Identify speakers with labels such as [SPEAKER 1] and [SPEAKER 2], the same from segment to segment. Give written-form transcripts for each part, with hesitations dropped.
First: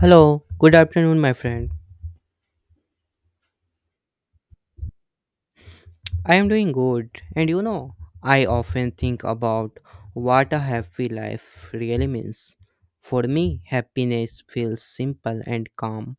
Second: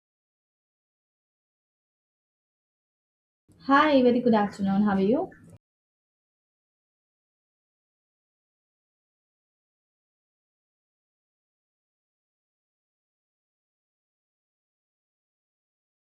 [SPEAKER 1] Hello, good afternoon, my friend.
[SPEAKER 2] Hi, very good afternoon. How are you?
[SPEAKER 1] I am doing good, and I often think about what a happy life really means. For me, happiness feels simple and calm.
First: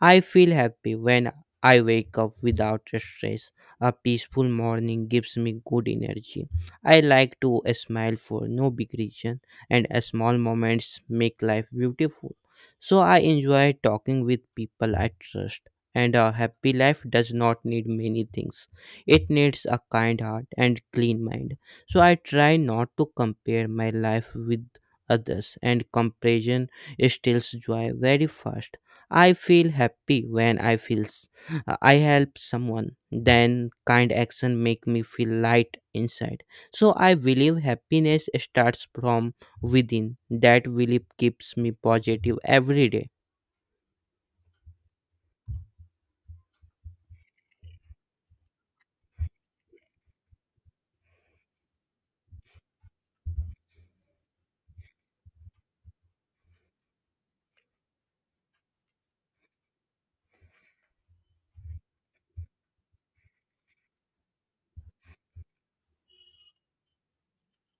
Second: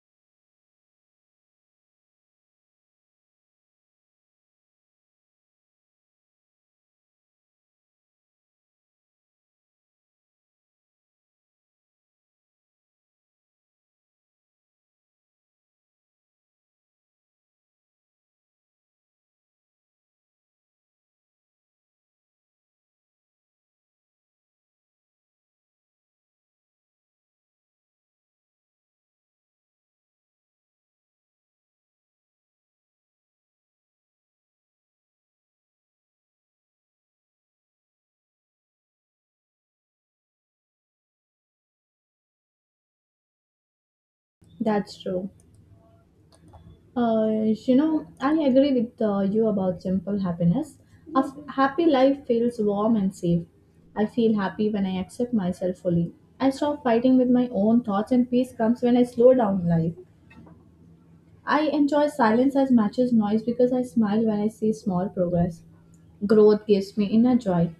[SPEAKER 1] I feel happy when I wake up without stress. A peaceful morning gives me good energy. I like to smile for no big reason, and small moments make life beautiful. So I enjoy talking with people I trust. And a happy life does not need many things. It needs a kind heart and clean mind. So I try not to compare my life with others, and comparison steals joy very fast. I feel happy when I help someone. Then kind action make me feel light inside. So I believe happiness starts from within. That belief keeps me positive every day.
[SPEAKER 2] That's true. Uh, you know, I agree with you about simple happiness. A happy life feels warm and safe. I feel happy when I accept myself fully. I stop fighting with my own thoughts, and peace comes when I slow down life. I enjoy silence as much as noise because I smile when I see small progress. Growth gives me inner joy.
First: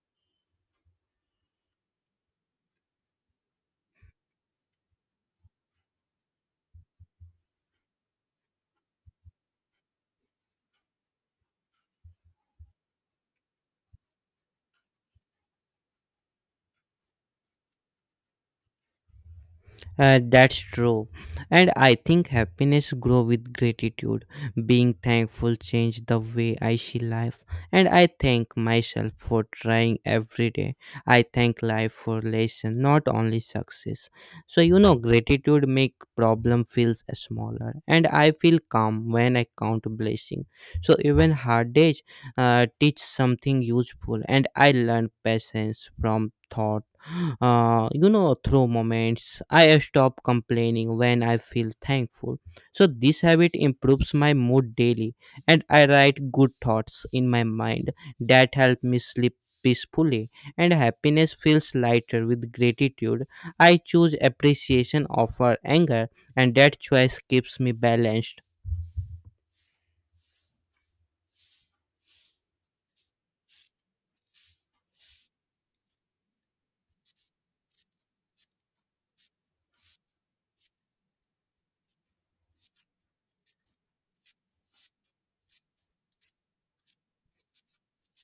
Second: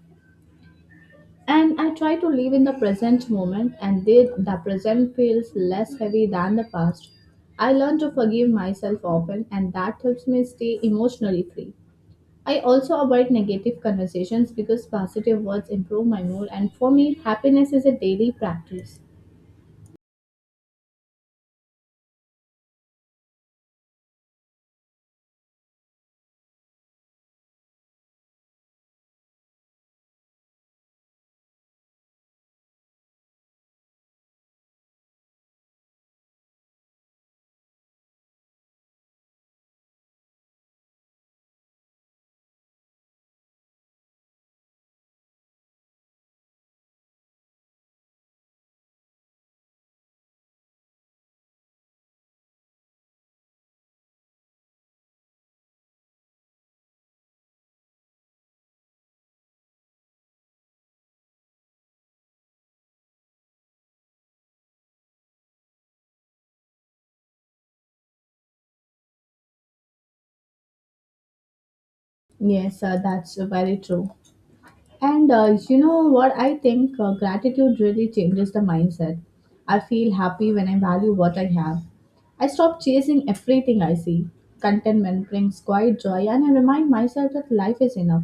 [SPEAKER 2] And I try to live in the present moment, and then the present feels less heavy than the past. I learn to forgive myself often, and that helps me stay emotionally free. I also avoid negative conversations because positive words improve my mood, and for me, happiness is a daily practice.
[SPEAKER 1] That's true. And I think happiness grow with gratitude. Being thankful changed the way I see life. And I thank myself for trying every day. I thank life for lesson, not only success. So gratitude make problem feels smaller. And I feel calm when I count blessing. So even hard days teach something useful, and I learn patience from thought through moments. I stop complaining when I feel thankful. So this habit improves my mood daily, and I write good thoughts in my mind that help me sleep peacefully. And happiness feels lighter with gratitude. I choose appreciation over anger, and that choice keeps me balanced.
[SPEAKER 2] Yes, sir, that's very true. And you know what? I think gratitude really changes the mindset. I feel happy when I value what I have. I stop chasing everything I see. Contentment brings quiet joy, and I remind myself that life is enough.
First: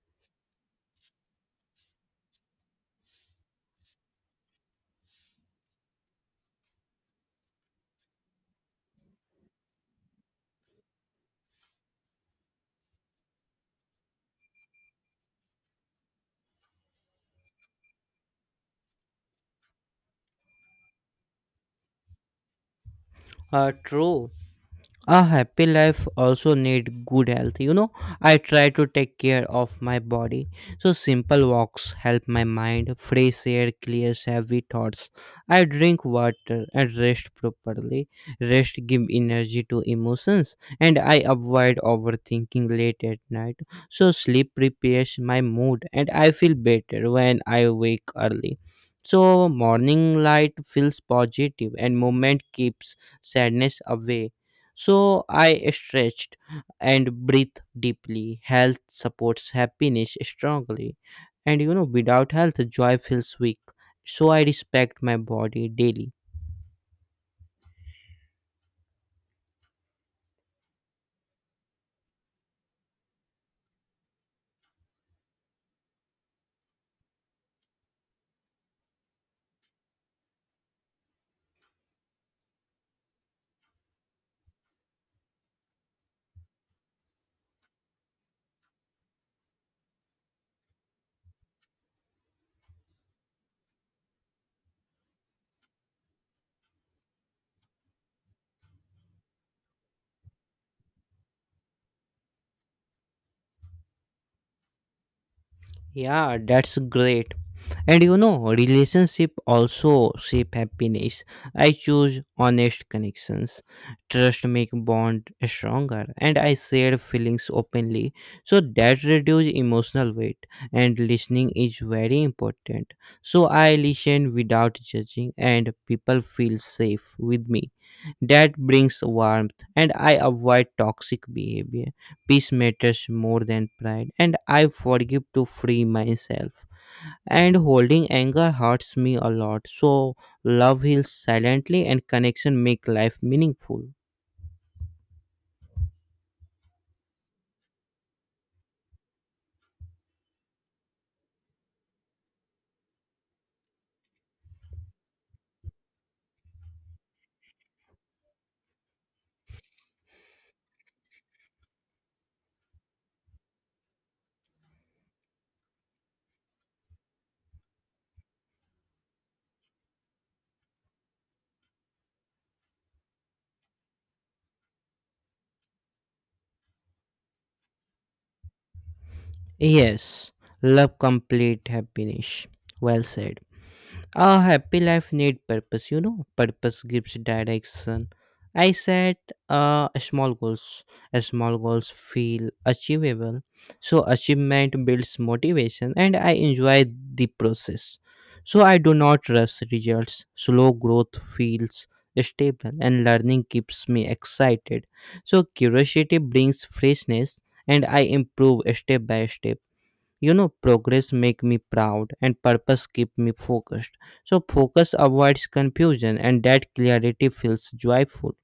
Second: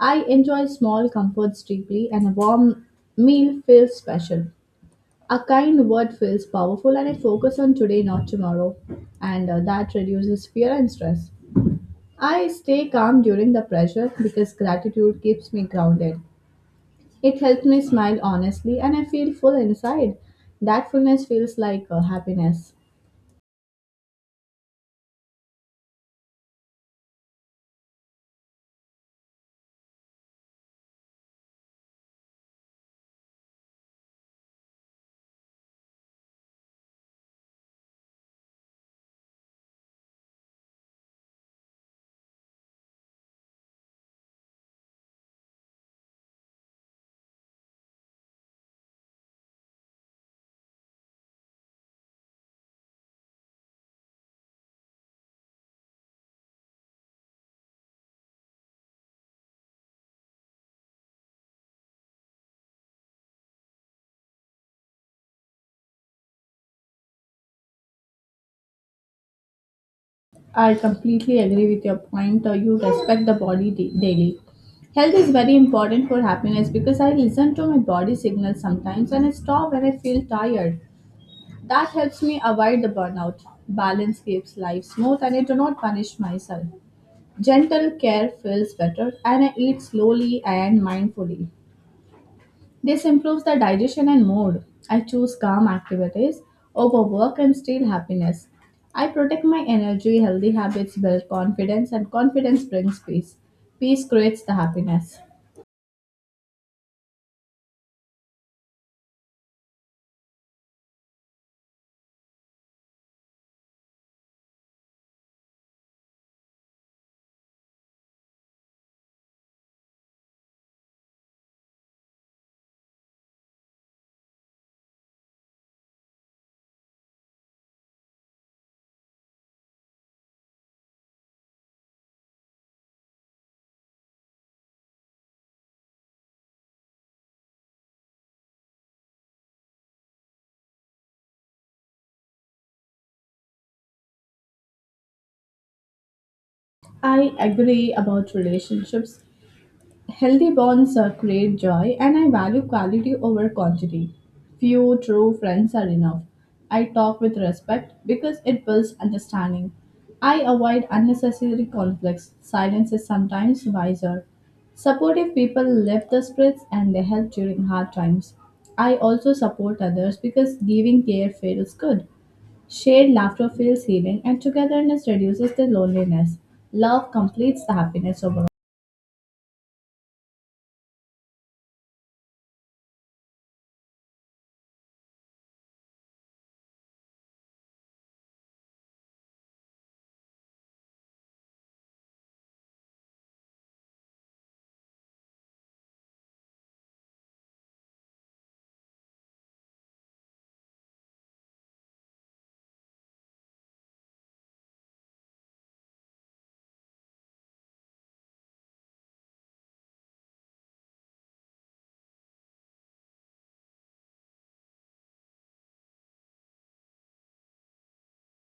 [SPEAKER 2] I enjoy small comforts deeply, and a warm meal feels special. A kind word feels powerful, and I focus on today, not tomorrow. And that reduces fear and stress. I stay calm during the pressure because gratitude keeps me grounded. It helps me smile honestly and I feel full inside. That fullness feels like happiness.
[SPEAKER 1] True. A happy life also need good health. I try to take care of my body. So simple walks help my mind. Fresh air clears heavy thoughts. I drink water and rest properly. Rest give energy to emotions, and I avoid overthinking late at night. So sleep prepares my mood, and I feel better when I wake early. So morning light feels positive, and movement keeps sadness away. So I stretched and breathed deeply. Health supports happiness strongly. And without health, joy feels weak. So I respect my body daily.
[SPEAKER 2] I completely agree with your point. You respect the body daily. Health is very important for happiness because I listen to my body signals sometimes and I stop when I feel tired. That helps me avoid the burnout. Balance keeps life smooth and I do not punish myself. Gentle care feels better and I eat slowly and mindfully. This improves the digestion and mood. I choose calm activities over work and steal happiness. I protect my energy, healthy habits build confidence, and confidence brings peace. Peace creates the happiness.
[SPEAKER 1] Yeah, that's great. And relationship also shape happiness. I choose honest connections. Trust make bond stronger, and I share feelings openly. So that reduce emotional weight, and listening is very important. So I listen without judging, and people feel safe with me. That brings warmth, and I avoid toxic behavior. Peace matters more than pride, and I forgive to free myself, and holding anger hurts me a lot. So love heals silently, and connection make life meaningful.
[SPEAKER 2] I agree about relationships. Healthy bonds create joy, and I value quality over quantity. Few true friends are enough. I talk with respect because it builds understanding. I avoid unnecessary conflicts. Silence is sometimes wiser. Supportive people lift the spirits and they help during hard times. I also support others because giving care feels good. Shared laughter feels healing, and togetherness reduces the loneliness. Love completes the happiness overall.
[SPEAKER 1] Yes, love complete happiness. Well said. A happy life need purpose. Purpose gives direction. I set small goals. Small goals feel achievable. So achievement builds motivation, and I enjoy the process. So I do not rush results. Slow growth feels stable, and learning keeps me excited. So curiosity brings freshness, and I improve step by step. Progress make me proud, and purpose keep me focused. So focus avoids confusion, and that clarity feels joyful.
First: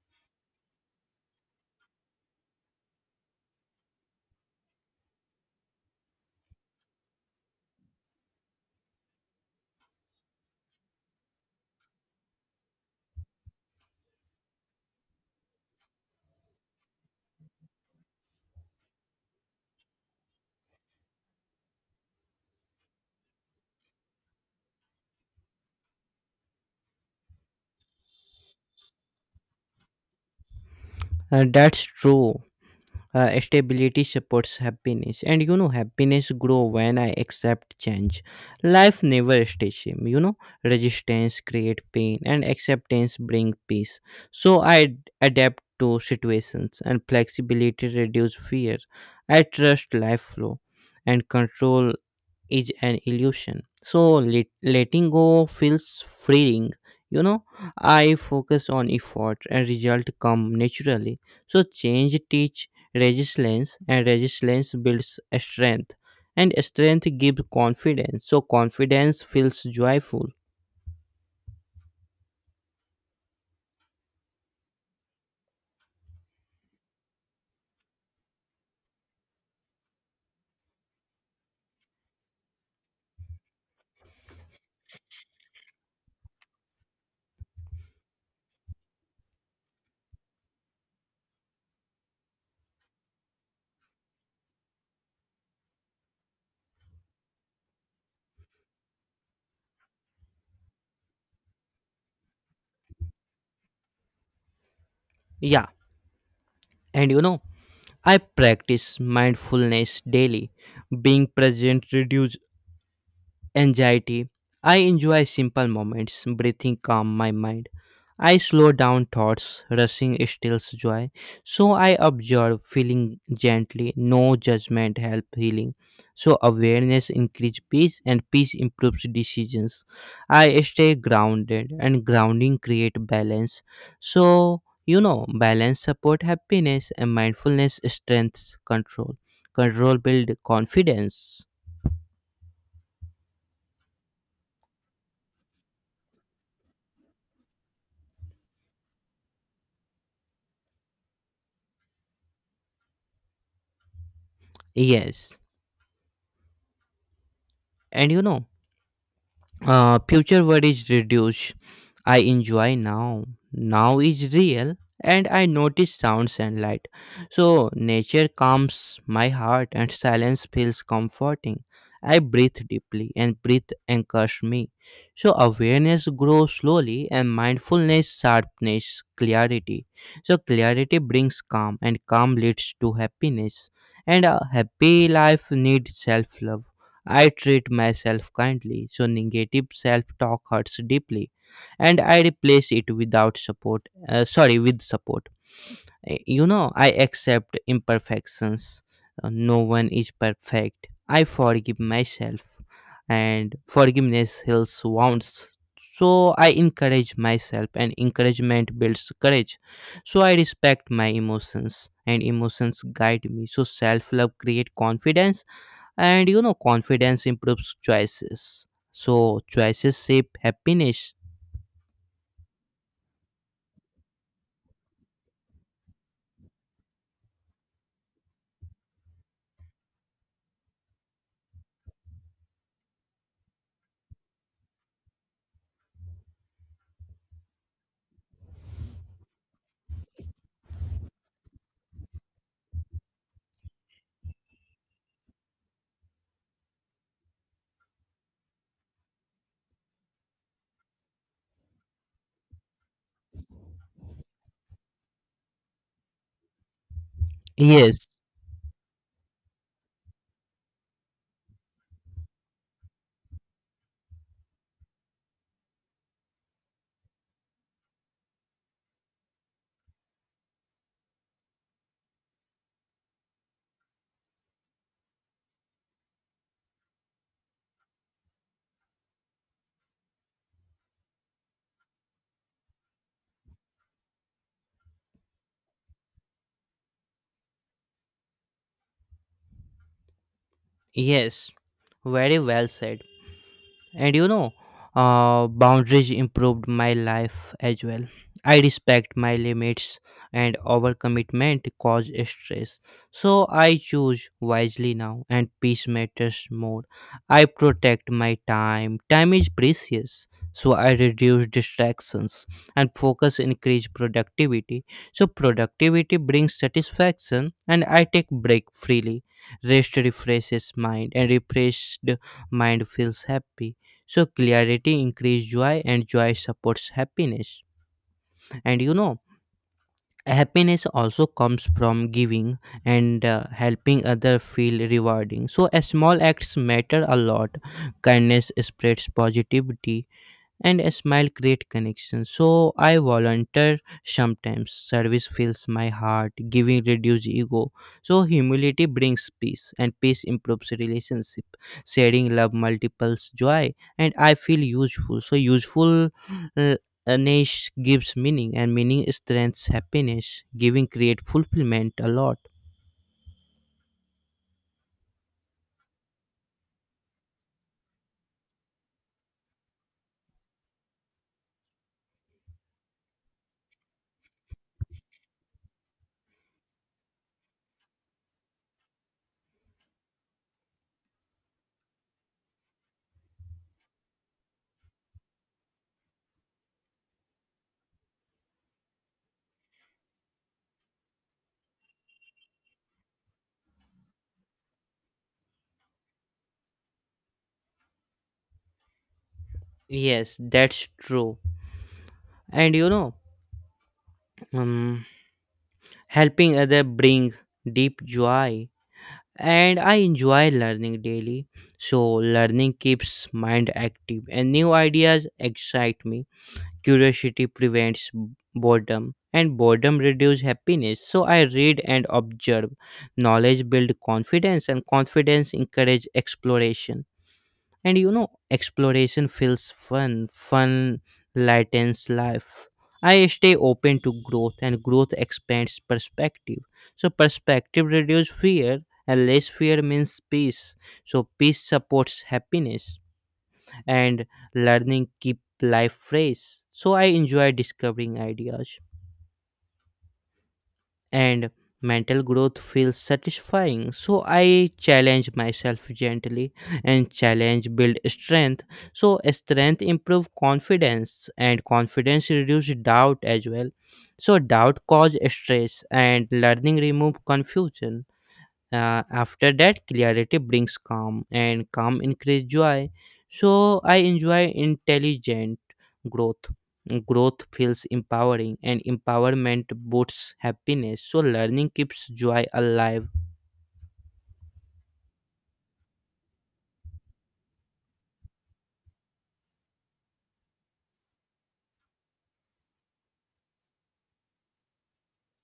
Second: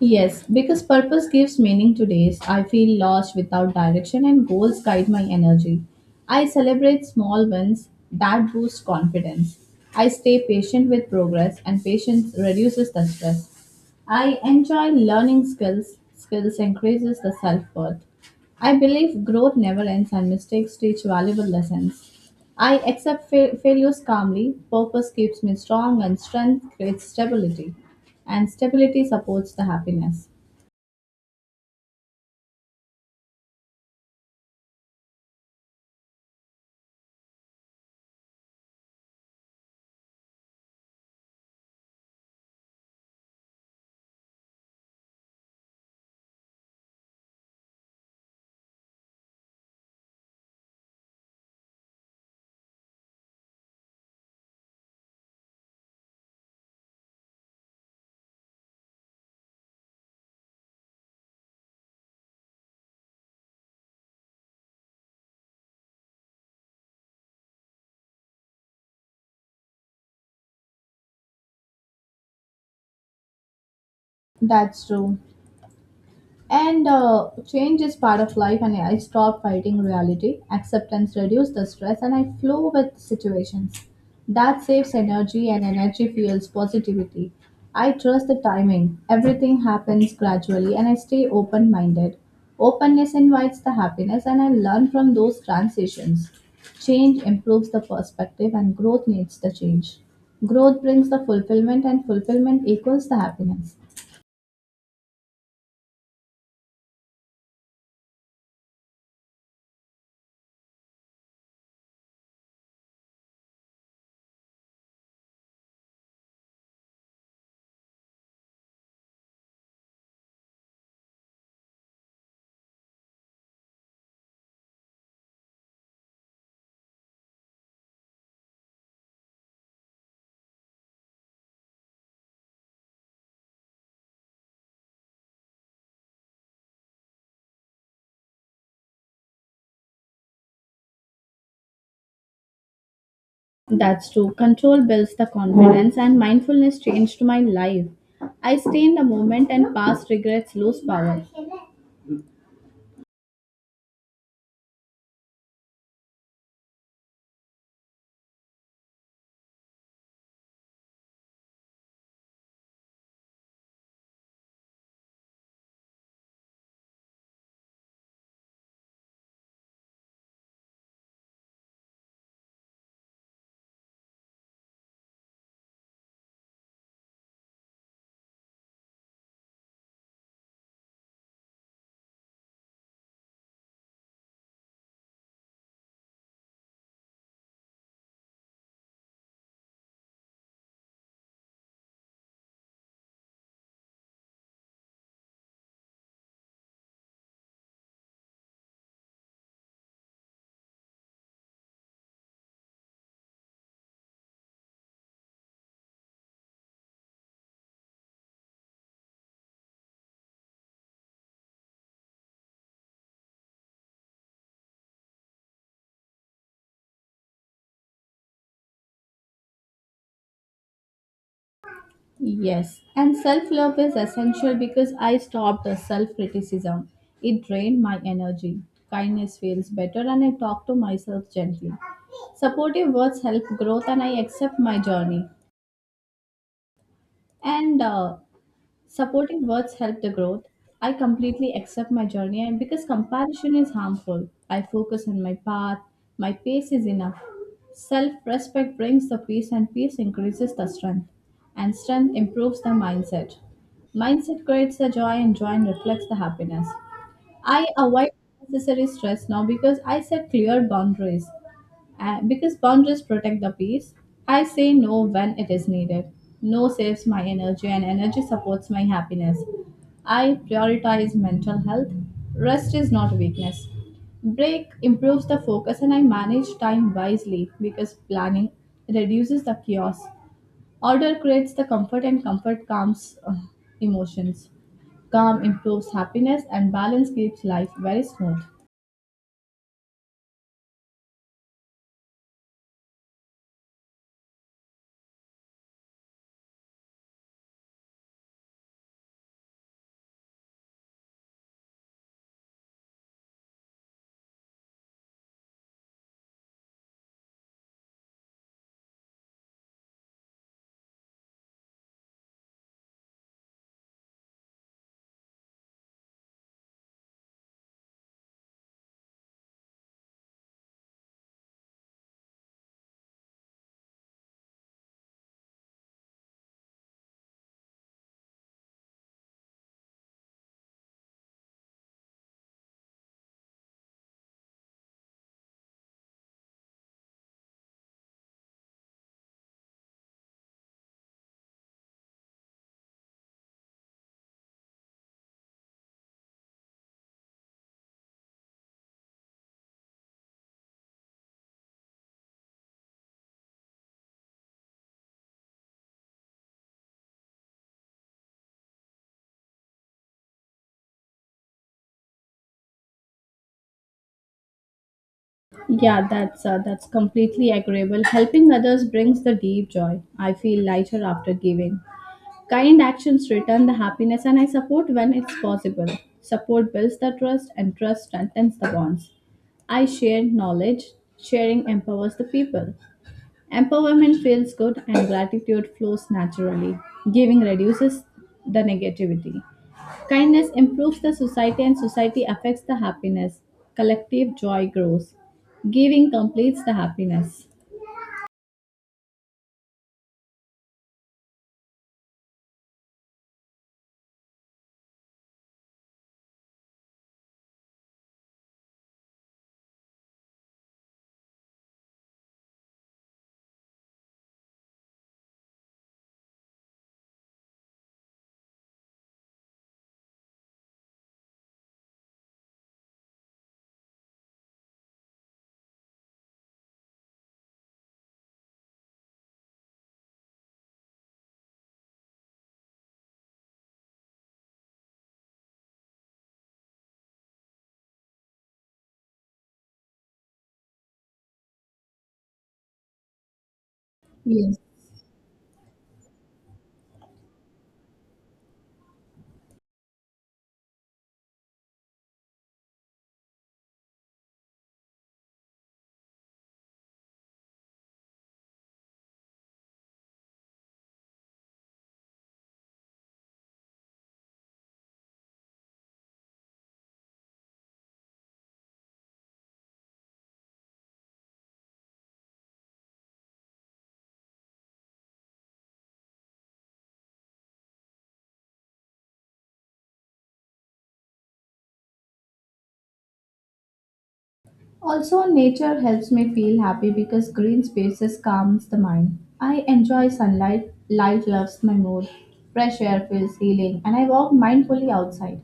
[SPEAKER 2] Yes, because purpose gives meaning to days. I feel lost without direction, and goals guide my energy. I celebrate small wins that boost confidence. I stay patient with progress, and patience reduces the stress. I enjoy learning skills. Skills increases the self worth. I believe growth never ends, and mistakes teach valuable lessons. I accept failures calmly. Purpose keeps me strong, and strength creates stability, and stability supports the happiness.
[SPEAKER 1] That's true. Stability supports happiness. And happiness grow when I accept change. Life never stays same. Resistance create pain, and acceptance bring peace. So I adapt to situations, and flexibility reduce fear. I trust life flow, and control is an illusion. So letting go feels freeing. You know, I focus on effort, and result come naturally. So change teach resilience, and resilience builds strength, and strength gives confidence. So confidence feels joyful.
[SPEAKER 2] That's true. And change is part of life, and I stopped fighting reality. Acceptance reduces the stress, and I flow with situations. That saves energy, and energy fuels positivity. I trust the timing. Everything happens gradually, and I stay open minded. Openness invites the happiness, and I learn from those transitions. Change improves the perspective, and growth needs the change. Growth brings the fulfillment, and fulfillment equals the happiness.
[SPEAKER 1] Yeah. And I practice mindfulness daily. Being present reduces anxiety. I enjoy simple moments, breathing calm my mind. I slow down thoughts, rushing stills joy. So I observe, feeling gently, no judgment help healing. So awareness increase peace, and peace improves decisions. I stay grounded, and grounding create balance. So balance support happiness, and mindfulness strengths control. Control build confidence.
[SPEAKER 2] That's true. Control builds the confidence, and mindfulness changed my life. I stay in the moment, and past regrets lose power.
[SPEAKER 1] Yes. And future word is reduce. I enjoy now. Now is real, and I notice sounds and light. So nature calms my heart, and silence feels comforting. I breathe deeply, and breathe anchors me. So awareness grows slowly, and mindfulness sharpness clarity. So clarity brings calm, and calm leads to happiness. And a happy life needs self love. I treat myself kindly, so negative self talk hurts deeply, and I replace it without support. Sorry, with support. I accept imperfections. No one is perfect. I forgive myself, and forgiveness heals wounds. So I encourage myself, and encouragement builds courage. So I respect my emotions, and emotions guide me. So self love creates confidence, and confidence improves choices. So choices shape happiness.
[SPEAKER 2] Yes, and self love is essential because I stopped the self criticism. It drained my energy. Kindness feels better, and I talk to myself gently. Supportive words help growth, and I accept my journey. And supporting words help the growth. I completely accept my journey and because comparison is harmful, I focus on my path. My pace is enough. Self respect brings the peace, and peace increases the strength. And strength improves the mindset. Mindset creates the joy, and joy reflects the happiness. I
[SPEAKER 1] Yes.
[SPEAKER 2] avoid unnecessary stress now because I set clear boundaries. Because boundaries protect the peace, I say no when it is needed. No saves my energy, and energy supports my happiness. I prioritize mental health. Rest is not weakness. Break improves the focus, and I manage time wisely because planning reduces the chaos. Order creates the comfort, and comfort calms emotions. Calm improves happiness, and balance keeps life very smooth.
[SPEAKER 1] Yes, very well said. And boundaries improved my life as well. I respect my limits, and overcommitment cause stress. So I choose wisely now, and peace matters more. I protect my time. Time is precious. So I reduce distractions, and focus increase productivity. So productivity brings satisfaction, and I take break freely. Rest refreshes mind, and refreshed mind feels happy. So clarity increases joy, and joy supports happiness. And happiness also comes from giving, and helping other feel rewarding. So a small acts matter a lot. Kindness spreads positivity, and a smile create connection. So I volunteer sometimes. Service fills my heart. Giving reduce ego. So humility brings peace, and peace improves relationship. Sharing love multiples joy, and I feel useful. So useful uh, ness gives meaning, and meaning strengthens happiness. Giving create fulfillment a lot.
[SPEAKER 2] Yeah, that's completely agreeable. Helping others brings the deep joy. I feel lighter after giving. Kind actions return the happiness, and I support when it's possible. Support builds the trust, and trust strengthens the bonds. I share knowledge. Sharing empowers the people. Empowerment feels good and gratitude flows naturally. Giving reduces the negativity. Kindness improves the society and society affects the happiness. Collective joy grows. Giving completes the happiness.
[SPEAKER 1] Yes, that's true. And um, helping other bring deep joy. And I enjoy learning daily. So learning keeps mind active, and new ideas excite me. Curiosity prevents boredom, and boredom reduces happiness. So I read and observe. Knowledge builds confidence, and confidence encourages exploration. And exploration feels fun. Fun lightens life. I stay open to growth, and growth expands perspective. So perspective reduces fear, and less fear means peace. So peace supports happiness, and
[SPEAKER 2] Yes.
[SPEAKER 1] learning keep life fresh. So I enjoy discovering ideas, and mental growth feels satisfying. So I challenge myself gently, and challenge build strength. So strength improve confidence, and confidence reduce doubt as well. So doubt cause stress, and learning remove confusion. After that, clarity brings calm, and calm increases joy. So I enjoy intelligent growth. Growth feels empowering, and empowerment boosts happiness. So learning keeps joy alive.
[SPEAKER 2] Also, nature helps me feel happy because green spaces calms the mind. I enjoy sunlight, light loves my mood, fresh air feels healing, and I walk mindfully outside.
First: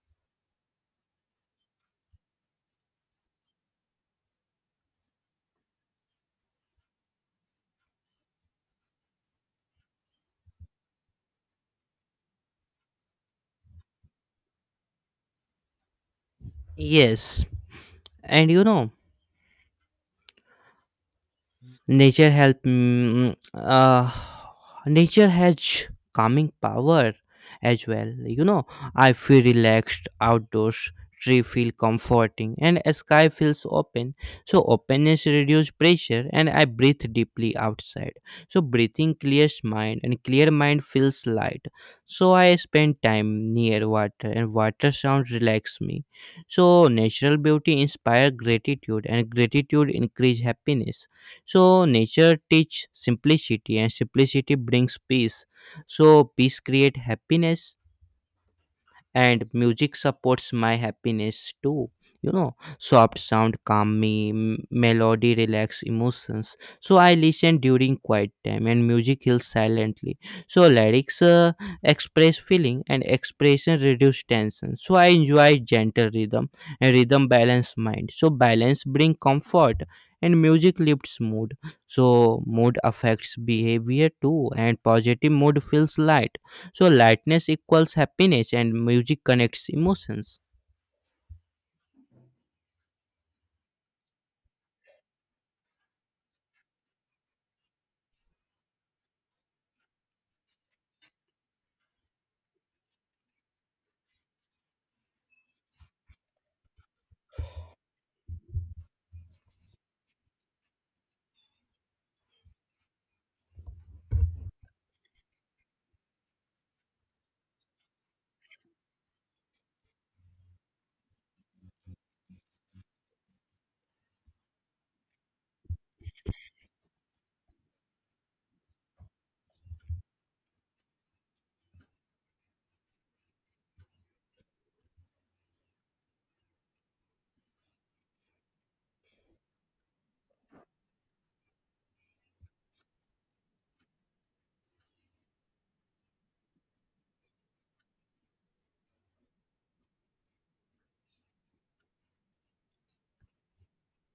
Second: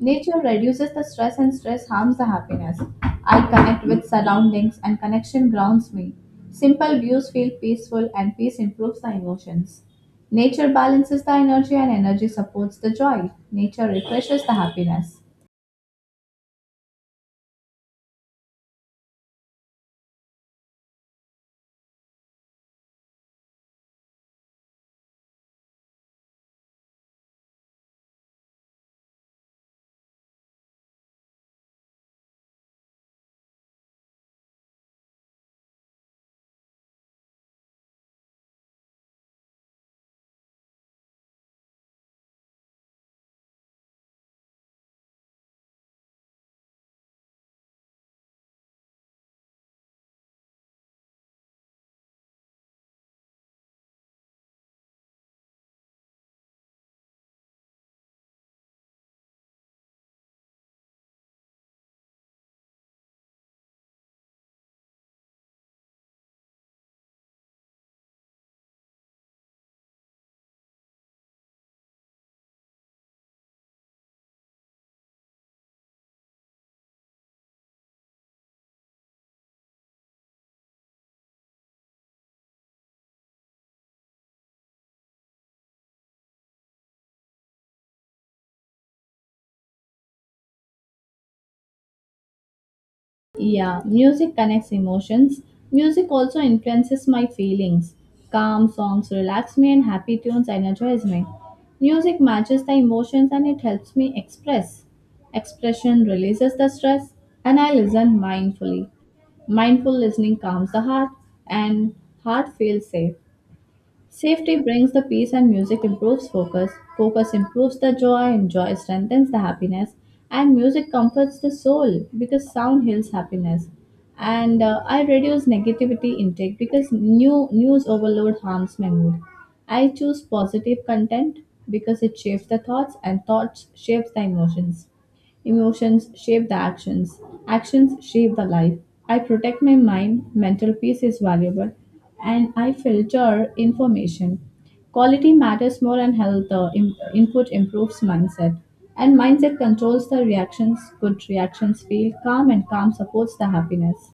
[SPEAKER 2] Nature reduces the stress and stress harms the happiness. I connect with surroundings and connection grounds me. Simple views feel peaceful and peace improves the emotions. Nature balances the energy and energy supports the joy. Nature refreshes the happiness.
[SPEAKER 1] Yes, and you know. Nature help. Nature has calming power as well. I feel relaxed outdoors. Tree feel comforting, and a sky feels open. So openness reduce pressure, and I breathe deeply outside. So breathing clears mind, and clear mind feels light. So I spend time near water, and water sound relax me. So natural beauty inspire gratitude, and gratitude increase happiness. So nature teach simplicity, and simplicity brings peace. So peace create happiness. And music supports my happiness too. Soft sound calm me. Melody relax emotions. So I listen during quiet time, and music heals silently. So lyrics express feeling, and expression reduce tension. So I enjoy gentle rhythm, and rhythm balance mind. So balance bring comfort, and music lifts mood. So mood affects behavior too, and positive mood feels light. So lightness equals happiness, and music connects emotions.
[SPEAKER 2] Yeah, music connects emotions. Music also influences my feelings. Calm songs relax me and happy tunes energize me. Music matches the emotions and it helps me express. Expression releases the stress and I listen mindfully. Mindful listening calms the heart and heart feels safe. Safety brings the peace and music improves focus. Focus improves the joy, and joy strengthens the happiness. And music comforts the soul because sound heals happiness. And I reduce negativity intake because new news overload harms my mood. I choose positive content because it shapes the thoughts and thoughts shapes the emotions. Emotions shape the actions. Actions shape the life. I protect my mind, mental peace is valuable, and I filter information. Quality matters more and health input improves mindset. And mindset controls the reactions, good reactions feel calm and calm supports the happiness.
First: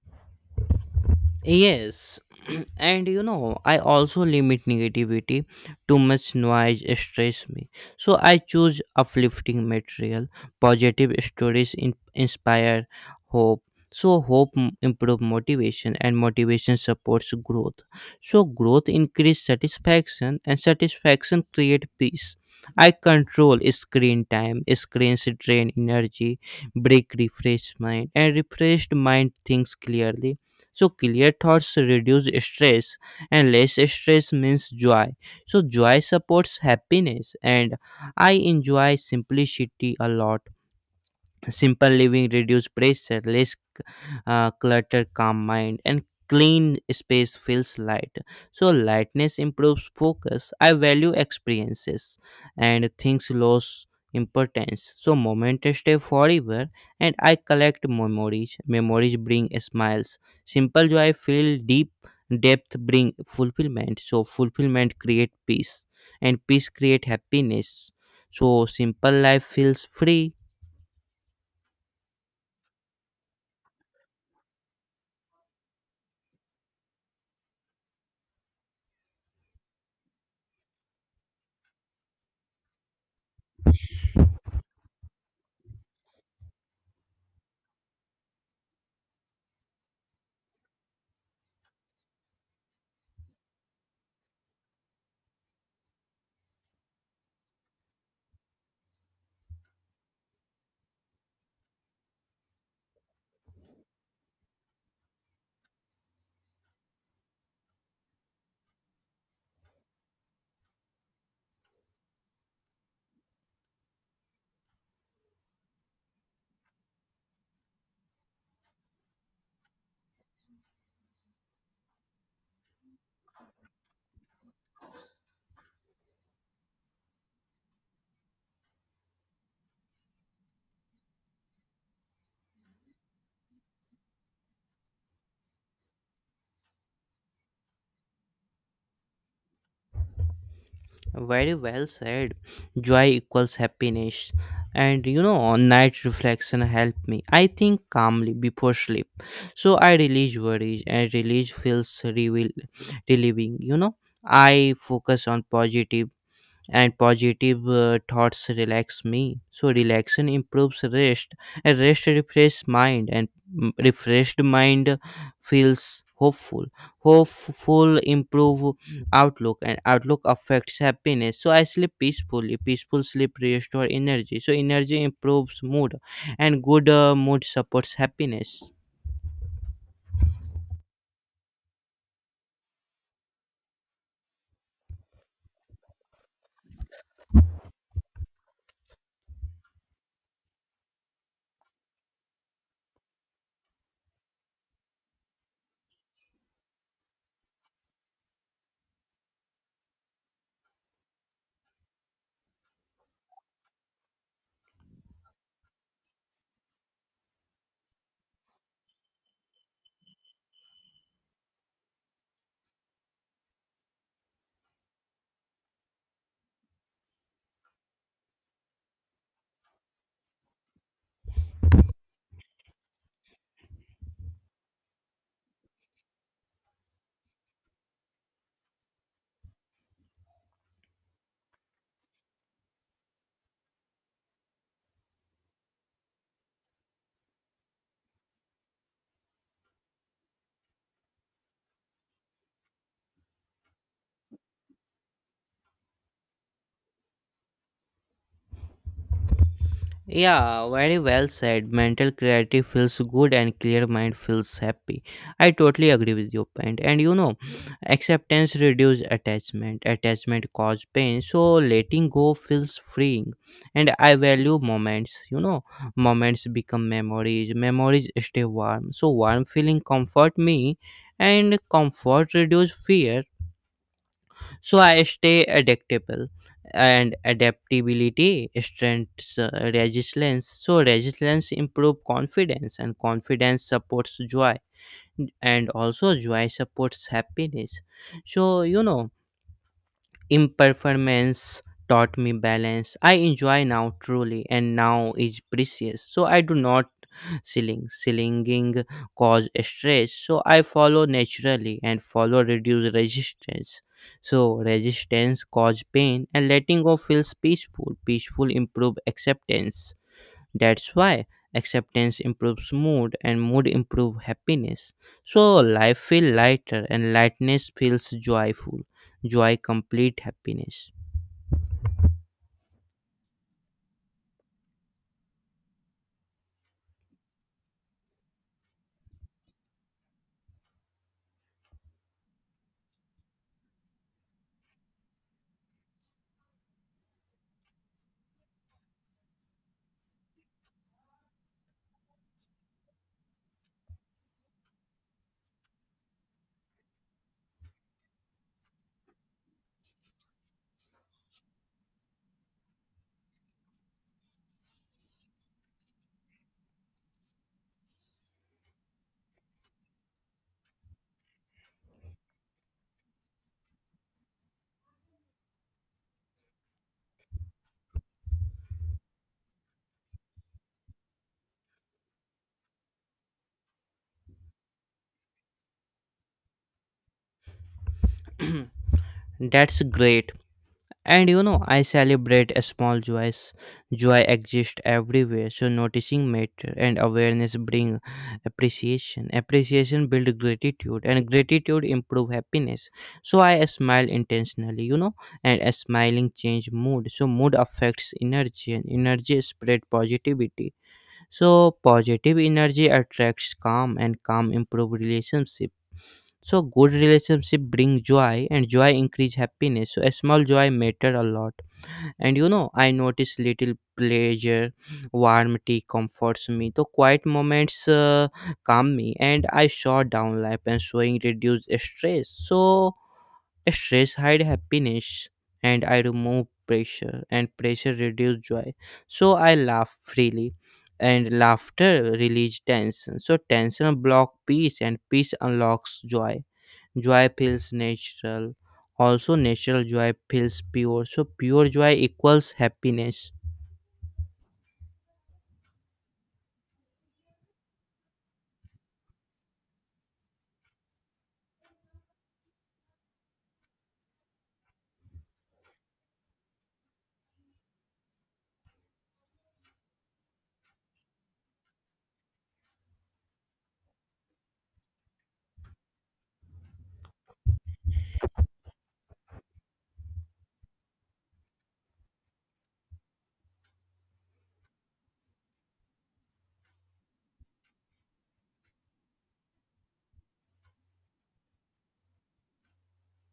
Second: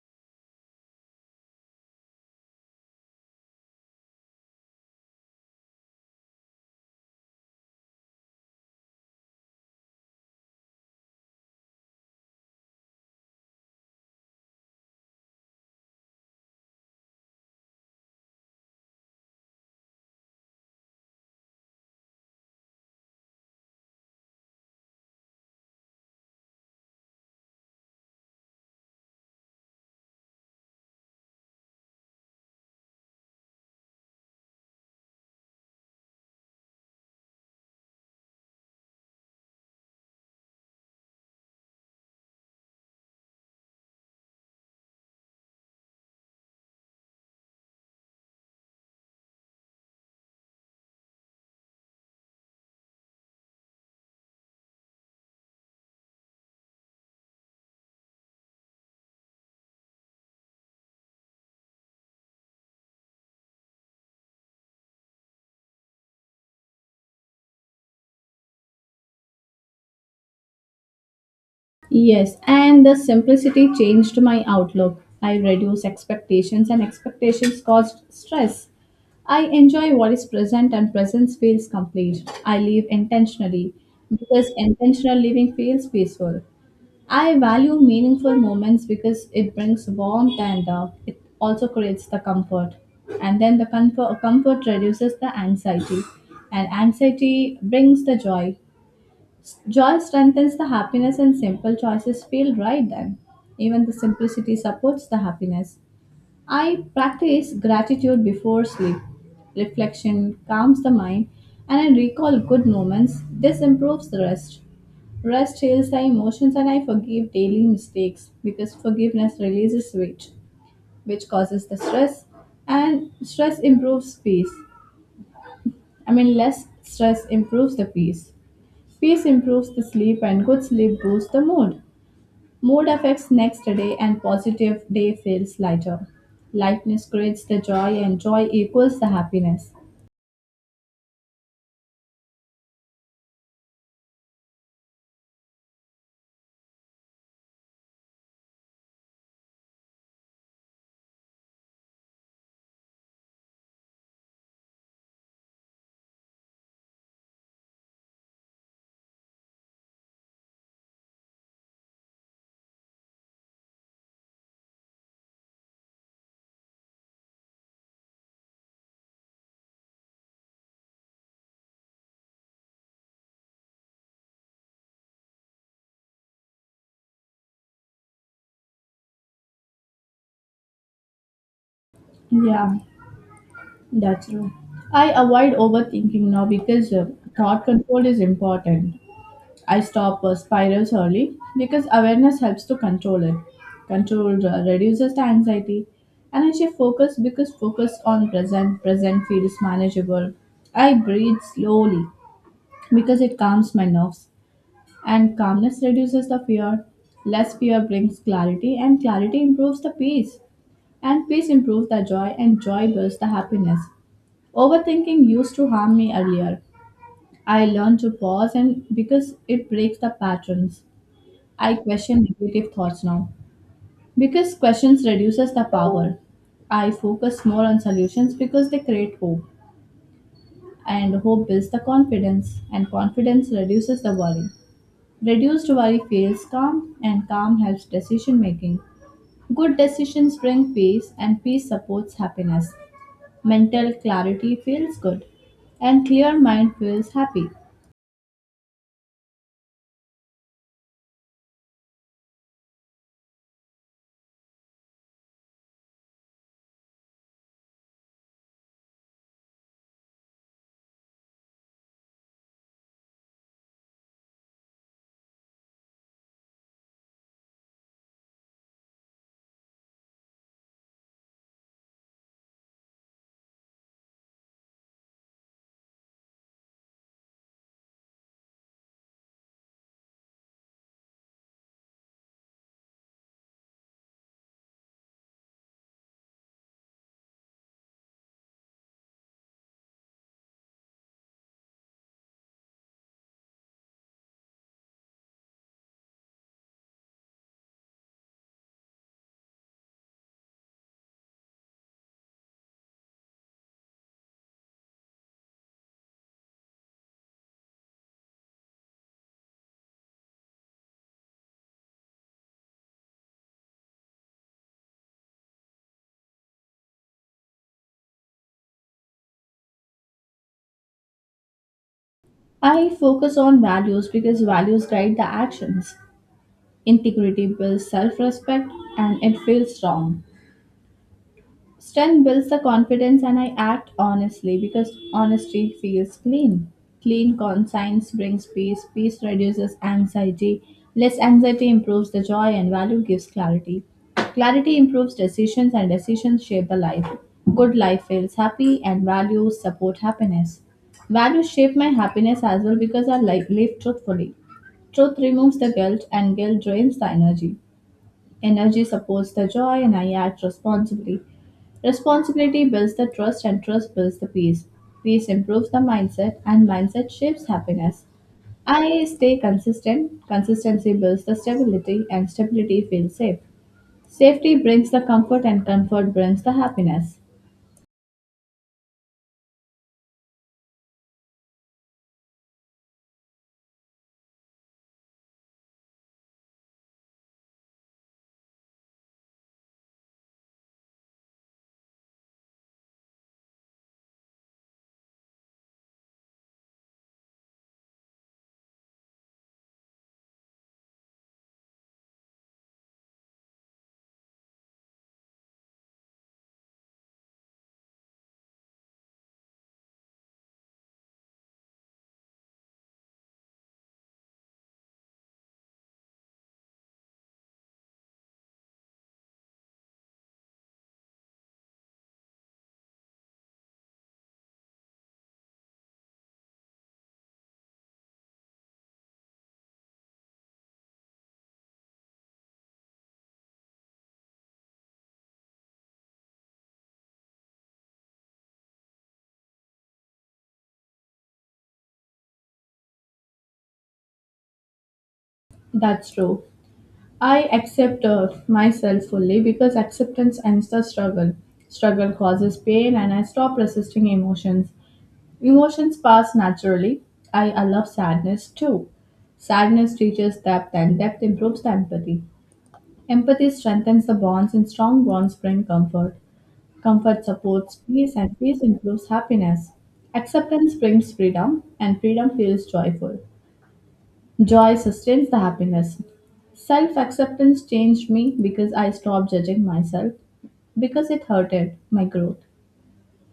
[SPEAKER 1] Yes, and I also limit negativity. Too much noise stress me. So I choose uplifting material. Positive stories inspire hope. So hope improve motivation, and motivation supports growth. So growth increase satisfaction, and satisfaction create peace. I control screen time. Screens drain energy. Break refresh mind, and refreshed mind thinks clearly. So clear thoughts reduce stress, and less stress means joy. So joy supports happiness, and I enjoy simplicity a lot. Simple living reduce pressure. Less clutter calm mind, and clean space feels light. So lightness improves focus. I value experiences, and things lose importance. So moments stay forever, and I collect memories. Memories bring smiles. Simple joy feel deep. Depth bring fulfillment. So fulfillment create peace, and peace create happiness. So simple life feels free.
[SPEAKER 2] Yes, and the simplicity changed my outlook. I reduced expectations, and expectations caused stress. I enjoy what is present, and presence feels complete. I live intentionally because intentional living feels peaceful. I value meaningful moments because it brings warmth and it also creates the comfort. And then the comfort, reduces the anxiety, and anxiety brings the joy. Joy strengthens the happiness, and simple choices feel right then. Even the simplicity supports the happiness. I practice gratitude before sleep. Reflection calms the mind, and I recall good moments. This improves the rest. Rest heals the emotions, and I forgive daily mistakes because forgiveness releases weight, which causes the stress, and stress improves peace. I mean, less stress improves the peace. Peace improves the sleep, and good sleep boosts the mood. Mood affects next day and positive day feels lighter. Lightness creates the joy and joy equals the happiness.
[SPEAKER 1] Very well said. Joy equals happiness. And on night reflection help me. I think calmly before sleep. So I release worries, and release feels relieving. I focus on positive, and positive thoughts relax me. So relaxation improves rest, and rest refreshes mind, and refreshed mind feels hopeful. Hopeful improve outlook, and outlook affects happiness. So I sleep peacefully. Peaceful sleep restore energy. So energy improves mood, and good mood supports happiness.
[SPEAKER 2] Yeah, that's true. I avoid overthinking now because thought control is important. I stop spirals early because awareness helps to control it. Control reduces the anxiety and I shift focus because focus on present feels manageable. I breathe slowly because it calms my nerves. And calmness reduces the fear, less fear brings clarity, and clarity improves the peace, and peace improves the joy, and joy builds the happiness. Overthinking used to harm me earlier. I learned to pause and because it breaks the patterns. I question negative thoughts now because questions reduces the power. I focus more on solutions because they create hope and hope builds the confidence and confidence reduces the worry. Reduced worry feels calm, and calm helps decision making. Good decisions bring peace, and peace supports happiness. Mental clarity feels good, and clear mind feels happy.
[SPEAKER 1] Yeah, very well said. Mental clarity feels good, and clear mind feels happy. I totally agree with your point. And acceptance reduces attachment. Attachment causes pain. So letting go feels freeing. And I value moments. Moments become memories. Memories stay warm. So warm feeling comfort me, and comfort reduce fear. So I stay adaptable, and adaptability strengthens resilience. So resilience improve confidence, and confidence supports joy, and also joy supports happiness. So Imperformance taught me balance. I enjoy now truly, and now is precious. So I do not selling cause stress. So I follow naturally, and follow reduce resistance. So resistance cause pain, and letting go feels peaceful. Peaceful improve acceptance. That's why acceptance improves mood, and mood improves happiness. So life feels lighter, and lightness feels joyful. Joy complete happiness.
[SPEAKER 2] I focus on values because values guide the actions. Integrity builds self respect, and it feels strong. Strength builds the confidence and I act honestly because honesty feels clean. Clean conscience brings peace, peace reduces anxiety, less anxiety improves the joy, and value gives clarity. Clarity improves decisions, and decisions shape the life. Good life feels happy, and values support happiness. Values shape my happiness as well because I like live truthfully. Truth removes the guilt, and guilt drains the energy. Energy supports the joy, and I act responsibly. Responsibility builds the trust, and trust builds the peace. Peace improves the mindset, and mindset shapes happiness. I stay consistent. Consistency builds the stability, and stability feels safe. Safety brings the comfort, and comfort brings the happiness.
[SPEAKER 1] That's great. And I celebrate a small joys. Joy exists everywhere, so noticing matter, and awareness bring appreciation. Appreciation build gratitude, and gratitude improve happiness. So I smile intentionally, and a smiling change mood. So mood affects energy, and energy spread positivity. So positive energy attracts calm, and calm improve relationship. So good relationship bring joy, and joy increase happiness. So a small joy matter a lot. And I notice little pleasure. Warm tea comforts me. The quiet moments calm me, and I shut down life, and showing reduce stress. So stress hide happiness, and I remove pressure, and pressure reduce joy. So I laugh freely, and laughter release tension. So tension block peace, and peace unlocks joy. Joy feels natural. Also natural joy feels pure. So pure joy equals happiness.
[SPEAKER 2] That's true. I accept myself fully because acceptance ends the struggle. Struggle causes pain, and I stop resisting emotions. Emotions pass naturally. I love sadness too. Sadness teaches depth, and depth improves the empathy. Empathy strengthens the bonds, and strong bonds bring comfort. Comfort supports peace, and peace improves happiness. Acceptance brings freedom, and freedom feels joyful. Joy sustains the happiness. Self acceptance changed me because I stopped judging myself because it hurted my growth.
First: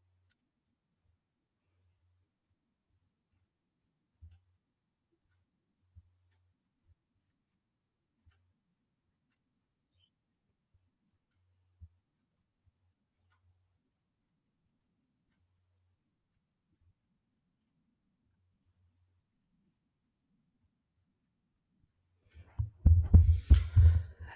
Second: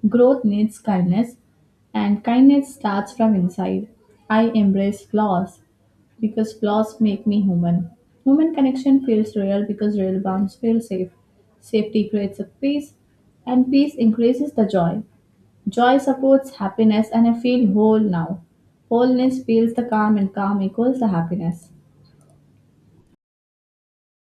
[SPEAKER 2] Growth needs kindness, and kindness starts from inside. I embrace flaws because flaws make me human. Human connection feels real because real bonds feel safe. Safety creates a peace, and peace increases the joy. Joy supports happiness, and I feel whole now. Wholeness feels the calm, and calm equals the happiness.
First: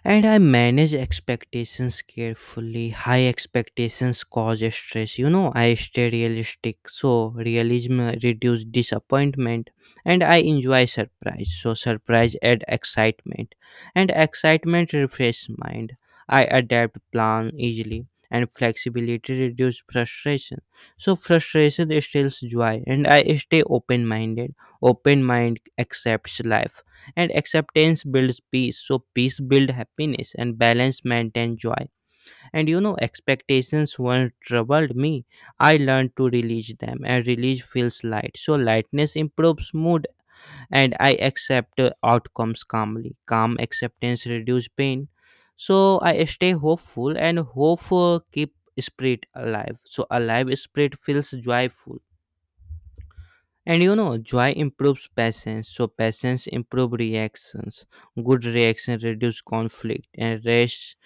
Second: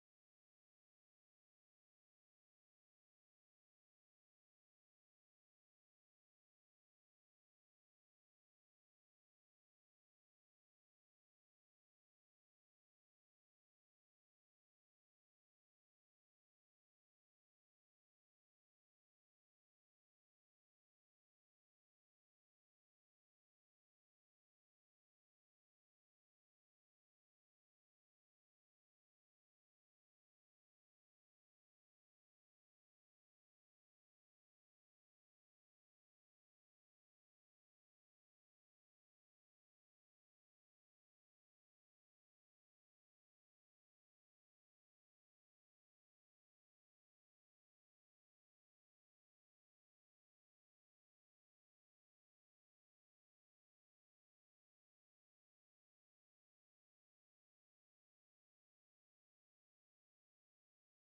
[SPEAKER 1] And I manage expectations carefully. High expectations cause stress. I stay realistic. So realism reduce disappointment, and I enjoy surprise. So surprise add excitement, and excitement refresh mind. I adapt plan easily, and flexibility reduce frustration. So frustration steals joy, and I stay open minded. Open mind accepts life, and acceptance builds peace. So peace builds happiness, and balance maintains joy. And expectations once troubled me. I learned to release them, and release feels light. So lightness improves mood, and I accept outcomes calmly. Calm acceptance reduces pain. So I stay hopeful, and hope keep spirit alive. So alive spirit feels joyful. And joy improves patience, so patience improves reactions. Good reaction reduce conflict, and rest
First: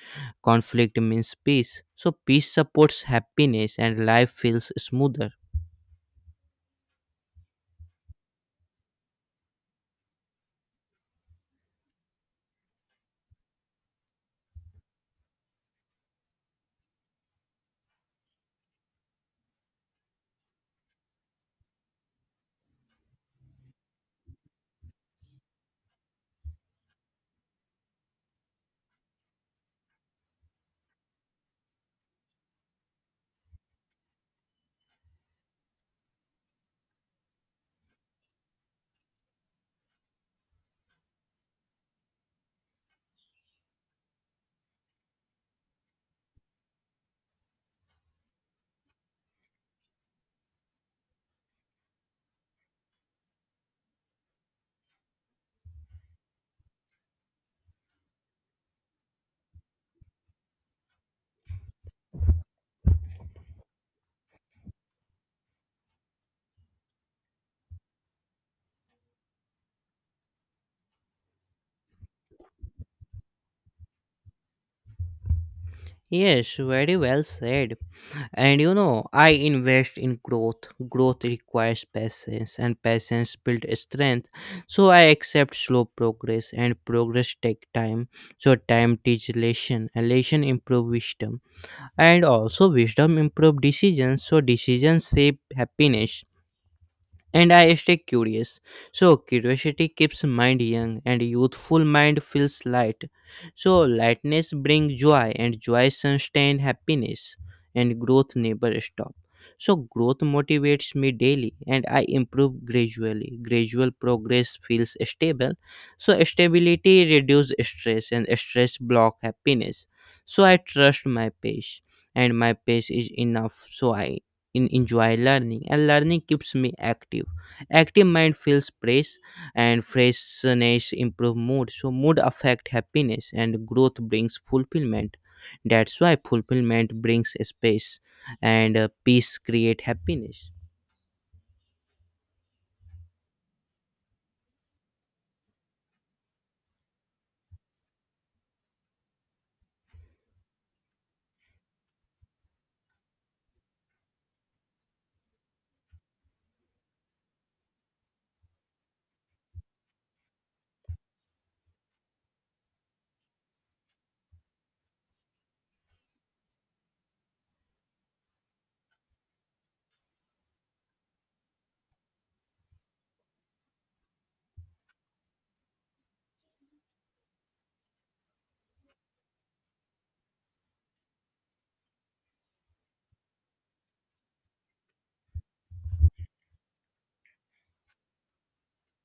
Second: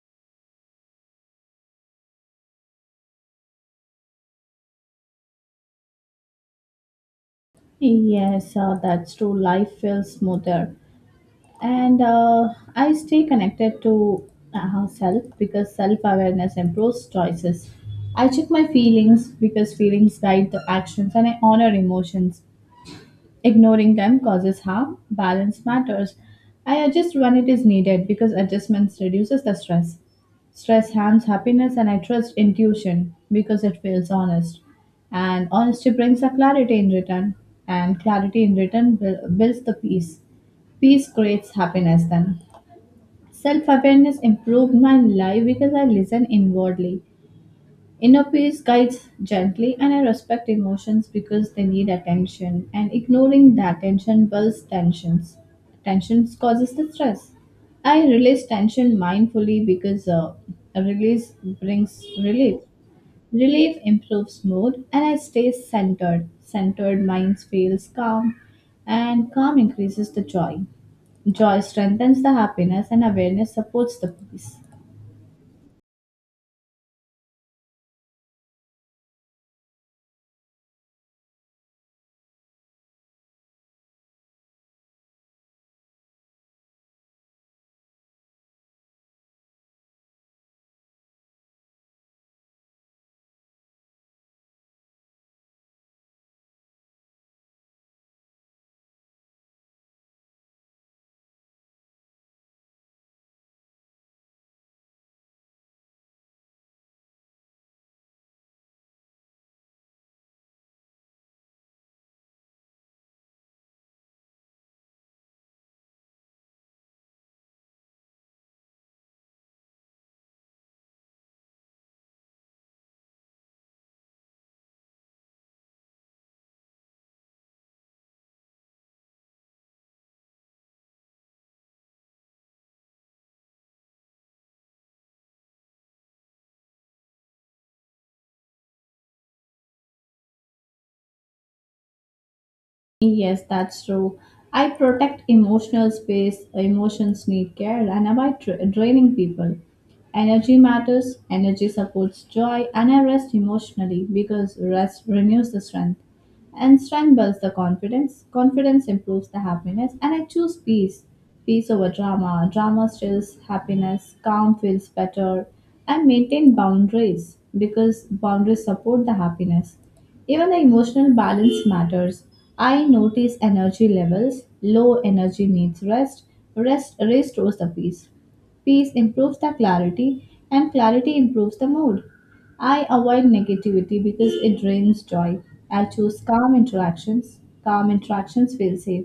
[SPEAKER 1] conflict means peace. So peace supports happiness, and life feels smoother.
[SPEAKER 2] Yes, that's true. Life feels smoother. And I stay connected to self because self-awareness improves choices. I check my feelings because feelings guide the actions and I honor emotions. Ignoring them causes harm. Balance matters. I adjust when it is needed because adjustments reduces the stress. Stress harms happiness and I trust intuition because it feels honest. And honesty brings a clarity in return. And clarity in return builds the peace. Peace creates happiness then. Self awareness improved my life because I listen inwardly. Inner peace guides gently, and I respect emotions because they need attention, and ignoring that attention builds tensions. Tension causes the stress. I release tension mindfully because a release brings relief. Relief improves mood, and I stay centered. Centered mind feels calm, and calm increases the joy. Joy strengthens the happiness, and awareness supports the peace.
[SPEAKER 1] Yes, very well said. And I invest in growth. Growth requires patience, and patience builds strength. So I accept slow progress, and progress take time. So time teaches lesson, and lesson improve wisdom, and also wisdom improve decisions. So decisions shape happiness, and I stay curious. So curiosity keeps mind young, and youthful mind feels light. So lightness brings joy, and joy sustains happiness, and growth never stop. So growth motivates me daily, and I improve gradually. Gradual progress feels stable. So stability reduces stress, and stress block happiness. So I trust my pace, and my pace is enough. So I in enjoy learning, and learning keeps me active. Active mind feels fresh, and freshness improve mood. So mood affect happiness, and growth brings fulfillment. That's why fulfillment brings space, and peace create happiness.
[SPEAKER 2] Yes, that's true. I protect emotional space, emotions need care, and avoid draining people. Energy matters, energy supports joy, and I rest emotionally because rest renews the strength. And strength builds the confidence, confidence improves the happiness, and I choose peace. Peace over drama, drama stills happiness, calm feels better, I maintain boundaries because boundaries support the happiness. Even the emotional balance matters. I notice energy levels. Low energy needs rest. Rest restores the peace. Peace improves the clarity, and clarity improves the mood. I avoid negativity because it drains joy. I choose calm interactions. Calm interactions feel safe.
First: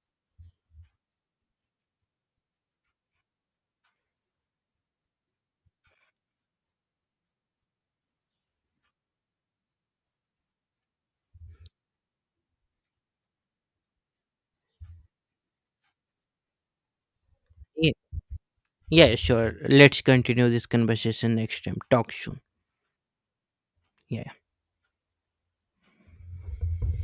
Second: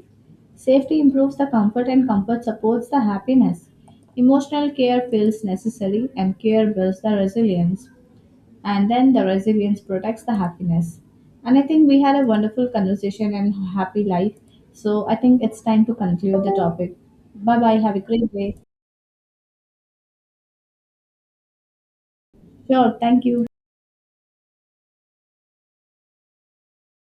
[SPEAKER 2] Safety improves the comfort, and comfort supports the happiness. Emotional care feels necessary, and care builds the resilience and then the resilience protects the happiness. And I think we had a wonderful conversation and happy life. So I think it's time to conclude the topic. Bye bye.
[SPEAKER 1] Yeah,
[SPEAKER 2] Have a great day.
[SPEAKER 1] yeah, sure. Let's continue this conversation next time. Talk soon.
[SPEAKER 2] Sure. Thank you.
[SPEAKER 1] Yeah.